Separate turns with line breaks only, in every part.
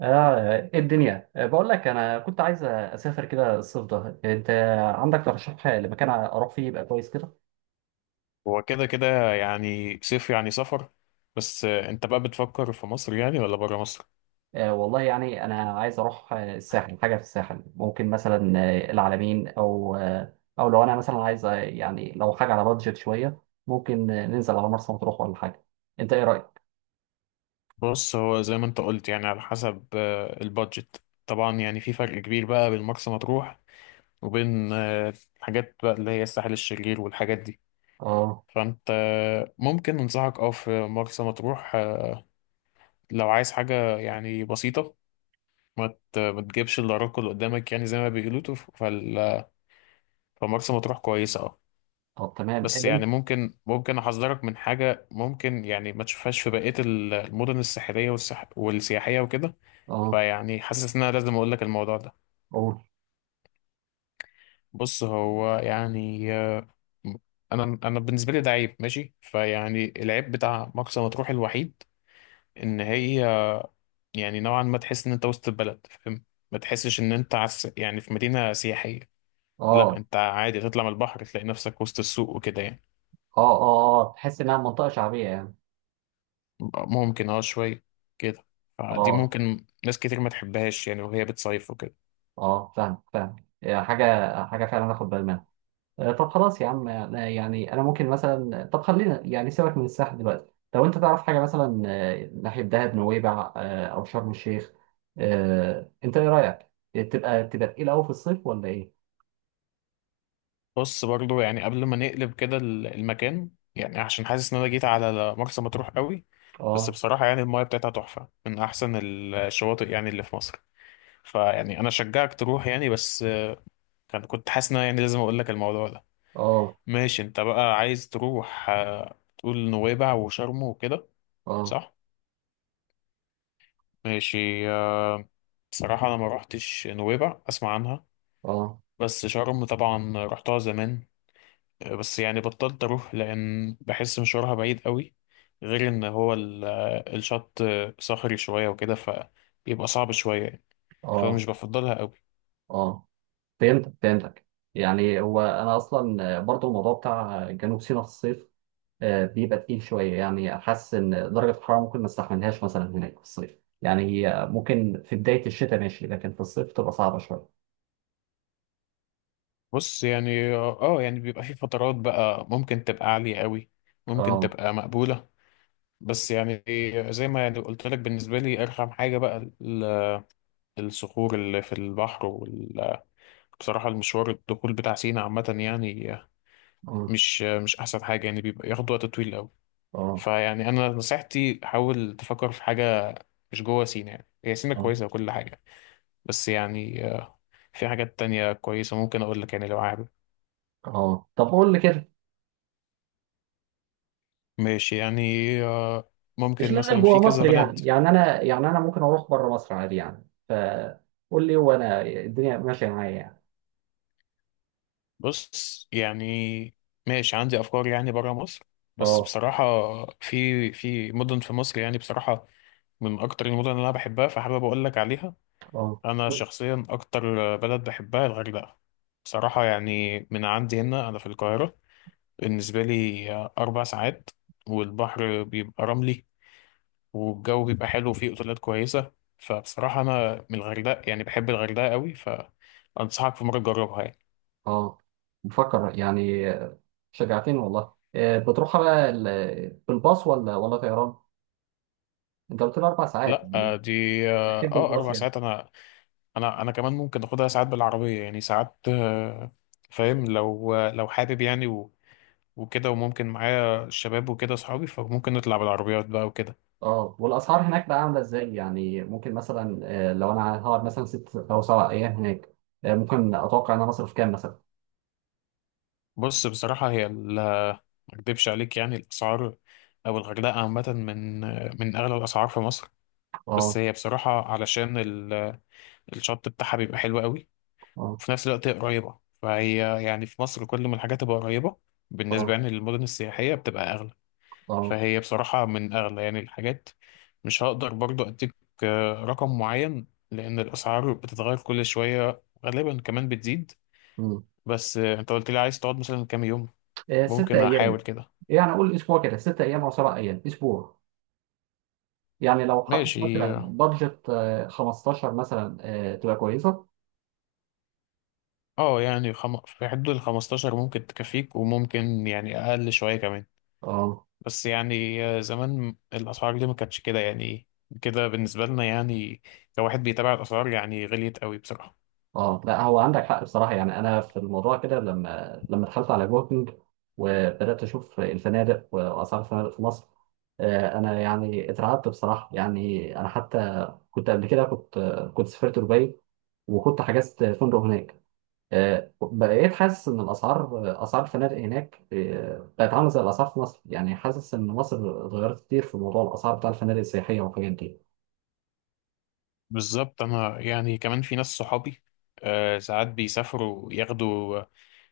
اه إيه الدنيا، بقول لك انا كنت عايز اسافر كده الصيف ده. انت عندك ترشيح لمكان اروح فيه يبقى كويس كده؟
هو كده كده، يعني صيف يعني سفر. بس انت بقى بتفكر في مصر يعني ولا بره مصر؟
والله يعني انا عايز اروح، الساحل، حاجه في الساحل ممكن مثلا العلمين، او لو انا مثلا عايز، يعني لو حاجه على بادجت شويه ممكن ننزل على مرسى مطروح ولا حاجه. انت ايه رايك؟
بص، هو زي ما انت قلت يعني على حسب البادجت. طبعا يعني في فرق كبير بقى بين مرسى مطروح وبين الحاجات بقى اللي هي الساحل الشرير والحاجات دي.
اه،
فانت ممكن انصحك في مرسى مطروح، لو عايز حاجة يعني بسيطة. ما تجيبش الا راكل قدامك يعني زي ما بيقولوا فمرسى مطروح كويسة
طب تمام.
بس
اه،
يعني ممكن احذرك من حاجه ممكن يعني ما تشوفهاش في بقيه المدن الساحليه والسياحيه وكده.
اه،
فيعني حاسس ان انا لازم اقول لك الموضوع ده.
قول.
بص، هو يعني. انا بالنسبه لي ده عيب ماشي. فيعني العيب بتاع مرسى مطروح الوحيد ان هي، يعني نوعا ما، تحس ان انت وسط البلد، فاهم؟ ما تحسش ان انت يعني في مدينه سياحيه. لا،
اه،
انت عادي تطلع من البحر تلاقي نفسك وسط السوق وكده يعني.
اه، اه، اه، تحس انها منطقه شعبيه يعني.
ممكن شوية كده. فدي
اه،
ممكن ناس كتير ما تحبهاش يعني وهي بتصيف وكده.
اه، فاهم فاهم. حاجه، حاجه فعلا اخد بالي منها. طب خلاص يا عم، يعني انا ممكن مثلا، طب خلينا يعني سيبك من الساحل دلوقتي. لو انت تعرف حاجه مثلا ناحيه دهب، نويبع، او شرم الشيخ، انت ايه رايك؟ تبقى تقيل قوي في الصيف ولا ايه؟
بص، برضو يعني قبل ما نقلب كده المكان، يعني عشان حاسس ان انا جيت على مرسى مطروح قوي. بس
اه،
بصراحة يعني المايه بتاعتها تحفة، من احسن الشواطئ يعني اللي في مصر. فيعني انا شجعك تروح يعني، بس كنت حاسس ان أنا يعني لازم اقول لك الموضوع ده.
اه،
ماشي، انت بقى عايز تروح، تقول نويبع وشرم وكده،
اه،
صح؟ ماشي. بصراحة انا ما روحتش نويبع، اسمع عنها
اه،
بس. شرم طبعا رحتها زمان، بس يعني بطلت اروح لان بحس مشوارها بعيد قوي، غير ان هو الشط صخري شوية وكده فبيبقى صعب شوية يعني،
اه،
فمش بفضلها قوي.
اه، فهمتك فهمتك. يعني هو انا اصلا برضو الموضوع بتاع جنوب سيناء في الصيف بيبقى تقيل شويه. يعني حاسس ان درجه الحراره ممكن ما استحملهاش مثلا هناك في الصيف. يعني هي ممكن في بدايه الشتاء ماشي، لكن في الصيف تبقى صعبه شويه.
بص يعني، يعني بيبقى في فترات بقى ممكن تبقى عالية قوي، ممكن
اه،
تبقى مقبولة. بس يعني، زي ما يعني قلت لك، بالنسبة لي أرخم حاجة بقى الصخور اللي في البحر. وبصراحة المشوار الدخول بتاع سينا عامة يعني
اه،
مش احسن حاجه يعني، بيبقى ياخد وقت طويل قوي.
اه،
فيعني انا نصيحتي حاول تفكر في حاجه مش جوه سينا. يعني هي سينا
اه،
كويسه وكل حاجه، بس يعني، في حاجات تانية كويسه ممكن اقول لك يعني لو عارف.
اه، طب قول لي كده.
ماشي يعني آه،
مش
ممكن
لازم
مثلا
جوه
في كذا
مصر،
بلد.
يعني يعني انا ممكن اروح بره مصر عادي، يعني فقول لي وانا الدنيا ماشيه معايا يعني.
بص يعني، ماشي عندي افكار يعني بره مصر، بس
اه،
بصراحه، في مدن في مصر يعني بصراحه من اكتر المدن اللي انا بحبها، فحابب اقول لك عليها.
اه،
انا شخصيا اكتر بلد بحبها الغردقه. بصراحه، يعني من عندي هنا انا في القاهره، بالنسبه لي 4 ساعات، والبحر بيبقى رملي، والجو بيبقى حلو، وفيه اوتيلات كويسه. فبصراحه انا من الغردقه يعني بحب الغردقه قوي، فانصحك في مره تجربها يعني.
اه، بفكر يعني. شجعتني والله. بتروح بقى بالباص ولا طيران؟ انت قلت لي اربع ساعات
لا
يعني؟
آه، دي
اكيد بالباص
اربع
يعني.
ساعات انا. انا كمان ممكن اخدها ساعات بالعربيه يعني، ساعات، فاهم؟ لو حابب يعني وكده، وممكن معايا الشباب وكده اصحابي، فممكن نطلع بالعربيات بقى وكده.
اه، والاسعار هناك بقى عامله ازاي؟ يعني ممكن مثلا لو انا هقعد مثلا ست او سبع ايام هناك، ممكن اتوقع ان انا اصرف كام مثلا؟
بص بصراحة، هي ما اكدبش عليك، يعني الأسعار أو الغردقة عامة من أغلى الأسعار في مصر. بس
اه،
هي بصراحة علشان الشط بتاعها بيبقى حلو قوي،
اه،
وفي نفس الوقت هي قريبة. فهي يعني في مصر كل ما الحاجات تبقى قريبة بالنسبة
اه،
يعني للمدن السياحية بتبقى أغلى.
اه،
فهي بصراحة من أغلى يعني الحاجات. مش هقدر برضو أديك رقم معين لأن الأسعار بتتغير كل شوية، غالبا كمان بتزيد.
مم.
بس، أنت قلت لي عايز تقعد مثلا كام يوم؟
ست
ممكن
ايام.
أحاول كده.
يعني اقول اسبوع كده، ست ايام او سبع ايام، اسبوع. يعني لو حطيت
ماشي.
مثلا بادجت 15 مثلا، تبقى كويسه؟
اه يعني في حدود ال 15 ممكن تكفيك، وممكن يعني اقل شويه كمان.
اه،
بس يعني، زمان الاسعار دي ما كانتش كده يعني، كده بالنسبه لنا يعني، كواحد بيتابع الاسعار يعني، غليت قوي بصراحه.
اه، لا هو عندك حق بصراحه. يعني انا في الموضوع كده، لما دخلت على جوكينج وبدات اشوف الفنادق واسعار الفنادق في مصر، انا يعني اترعبت بصراحه. يعني انا حتى كنت قبل كده كنت كنت سافرت دبي وكنت حجزت فندق هناك. بقيت حاسس ان الاسعار، اسعار الفنادق هناك بقت عامله زي الاسعار في مصر. يعني حاسس ان مصر اتغيرت كتير في موضوع الاسعار بتاع الفنادق السياحيه والحاجات دي.
بالظبط، انا يعني كمان في ناس صحابي، ساعات بيسافروا، ياخدوا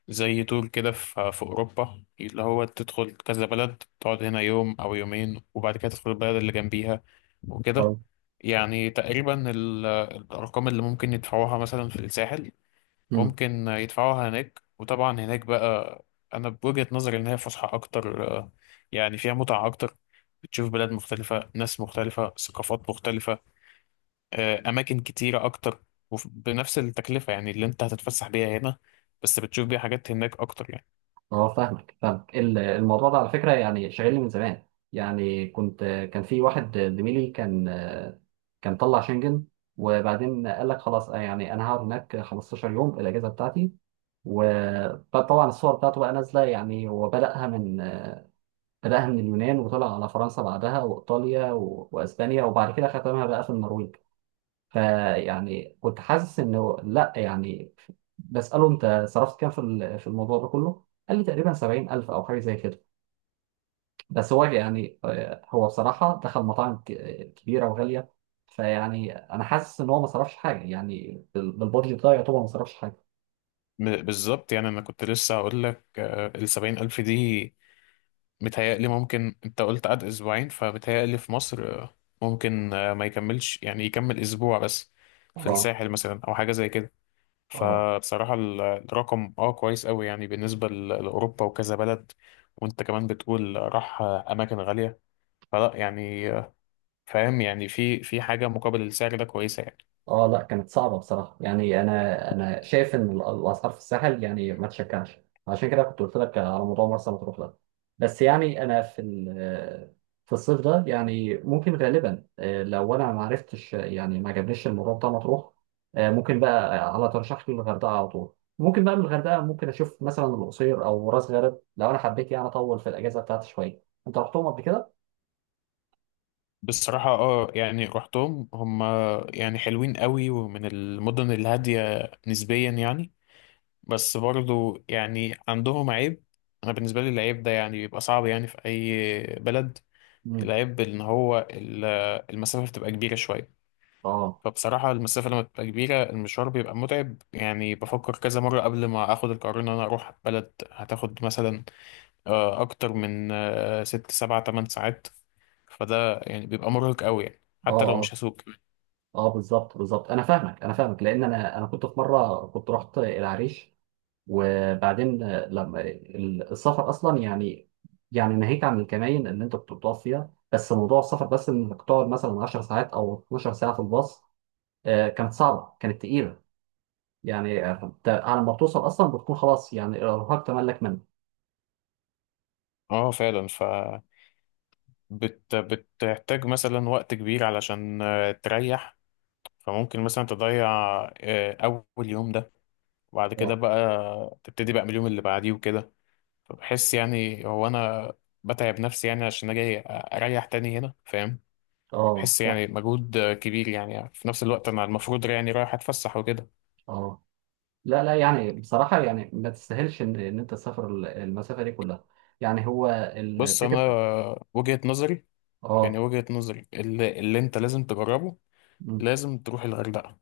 زي تور كده في أوروبا اللي هو تدخل كذا بلد، تقعد هنا يوم أو يومين، وبعد كده تدخل البلد اللي جنبيها وكده. يعني تقريبا الأرقام اللي ممكن يدفعوها مثلا في الساحل
آه.
ممكن يدفعوها هناك. وطبعا هناك بقى، أنا بوجهة نظري إن هي فسحة أكتر، يعني فيها متعة أكتر، بتشوف بلاد مختلفة، ناس مختلفة، ثقافات مختلفة، أماكن كتيرة أكتر، وبنفس التكلفة يعني اللي أنت هتتفسح بيها هنا بس بتشوف بيها حاجات هناك أكتر يعني.
اه، فاهمك فاهمك. الموضوع ده على فكرة يعني شاغلني من زمان. يعني كنت، كان في واحد زميلي، كان طلع شنجن، وبعدين قال لك خلاص، يعني انا هقعد هناك 15 يوم الاجازة بتاعتي. وطبعا الصور بتاعته بقى نازلة، يعني هو بدأها من اليونان وطلع على فرنسا بعدها وإيطاليا وأسبانيا، وبعد كده ختمها بقى في النرويج. فيعني كنت حاسس انه لا يعني. بساله انت صرفت كام في في الموضوع ده كله؟ قال لي تقريبا 70,000 او حاجه زي كده. بس هو يعني هو بصراحه دخل مطاعم كبيره وغاليه. فيعني انا حاسس ان هو ما صرفش حاجه، يعني بالبادجت ده يعتبر ما صرفش حاجه.
بالظبط، يعني انا كنت لسه هقول لك، 70,000 دي، متهيألي ممكن انت قلت قعد اسبوعين، فمتهيألي في مصر ممكن ما يكملش يعني، يكمل اسبوع بس في
اه،
الساحل مثلا او حاجه زي كده.
اه،
فبصراحه الرقم كويس قوي يعني، بالنسبه لاوروبا وكذا بلد، وانت كمان بتقول راح، اماكن غاليه. فلا يعني، فاهم يعني في حاجه مقابل السعر ده كويسه يعني.
اه، لا كانت صعبة بصراحة. يعني انا شايف ان الاسعار في الساحل يعني ما تشجعش. عشان كده كنت قلت لك على موضوع مرسى مطروح ده. بس يعني انا في في الصيف ده يعني ممكن غالبا، لو انا ما عرفتش، يعني ما عجبنيش الموضوع بتاع مطروح، ممكن بقى على ترشح لي الغردقة على طول. ممكن بقى من الغردقة ممكن اشوف مثلا القصير او راس غارب لو انا حبيت يعني اطول في الاجازة بتاعتي شوية. انت رحتهم قبل كده؟
بصراحة يعني رحتهم، هم يعني حلوين قوي ومن المدن الهادية نسبيا يعني. بس برضو يعني عندهم عيب. أنا بالنسبة لي العيب ده يعني بيبقى صعب يعني في أي بلد.
مم.
العيب إن هو المسافة بتبقى كبيرة شوية.
اه،
فبصراحة المسافة لما بتبقى كبيرة، المشوار بيبقى متعب يعني، بفكر كذا مرة قبل ما آخد القرار إن أنا أروح بلد هتاخد مثلا أكتر من 6 7 8 ساعات. فده يعني بيبقى مرهق قوي يعني حتى لو
اه،
مش هسوق.
اه، بالظبط بالظبط، انا فاهمك انا فاهمك. لان انا كنت في مره كنت رحت العريش، وبعدين لما، السفر اصلا يعني، يعني ناهيك عن الكماين اللي انت كنت بتقف فيها، بس موضوع السفر، بس انك تقعد مثلا 10 ساعات او 12 ساعه في الباص، كانت صعبه كانت تقيله. يعني انت على ما بتوصل اصلا بتكون خلاص، يعني الارهاق تملك منك.
اه، فعلا. بتحتاج مثلا وقت كبير علشان تريح. فممكن مثلا تضيع اول يوم ده، وبعد كده
اه،
بقى تبتدي بقى من اليوم اللي بعديه وكده. فبحس يعني هو انا بتعب نفسي يعني عشان اجي اريح تاني هنا، فاهم؟
اه،
بحس
فاهم.
يعني مجهود كبير يعني، في نفس الوقت انا المفروض يعني رايح اتفسح وكده.
اه، لا لا يعني بصراحه، يعني ما تستاهلش ان انت تسافر المسافه دي كلها. يعني هو
بص، انا
الفكره.
آه، وجهة نظري يعني،
اه،
وجهة نظري اللي انت لازم تجربه،
مم.
لازم تروح الغردقة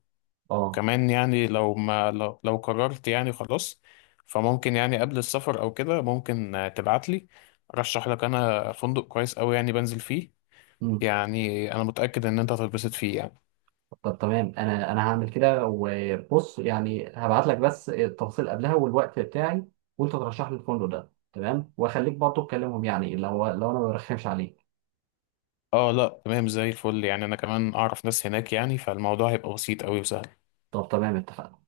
اه،
كمان. يعني لو ما لو, لو قررت يعني خلاص، فممكن يعني قبل السفر او كده ممكن، تبعت لي، ارشح لك انا فندق كويس قوي يعني بنزل فيه.
مم.
يعني انا متأكد ان انت هتتبسط فيه يعني.
طب تمام، انا هعمل كده. وبص، يعني هبعت لك بس التفاصيل قبلها والوقت بتاعي وانت ترشح لي الفندق ده. تمام؟ واخليك برضه تكلمهم يعني، لو انا ما برخمش عليك.
اه، لا تمام، زي الفل يعني. انا كمان اعرف ناس هناك يعني، فالموضوع هيبقى بسيط قوي وسهل.
طب تمام، اتفقنا.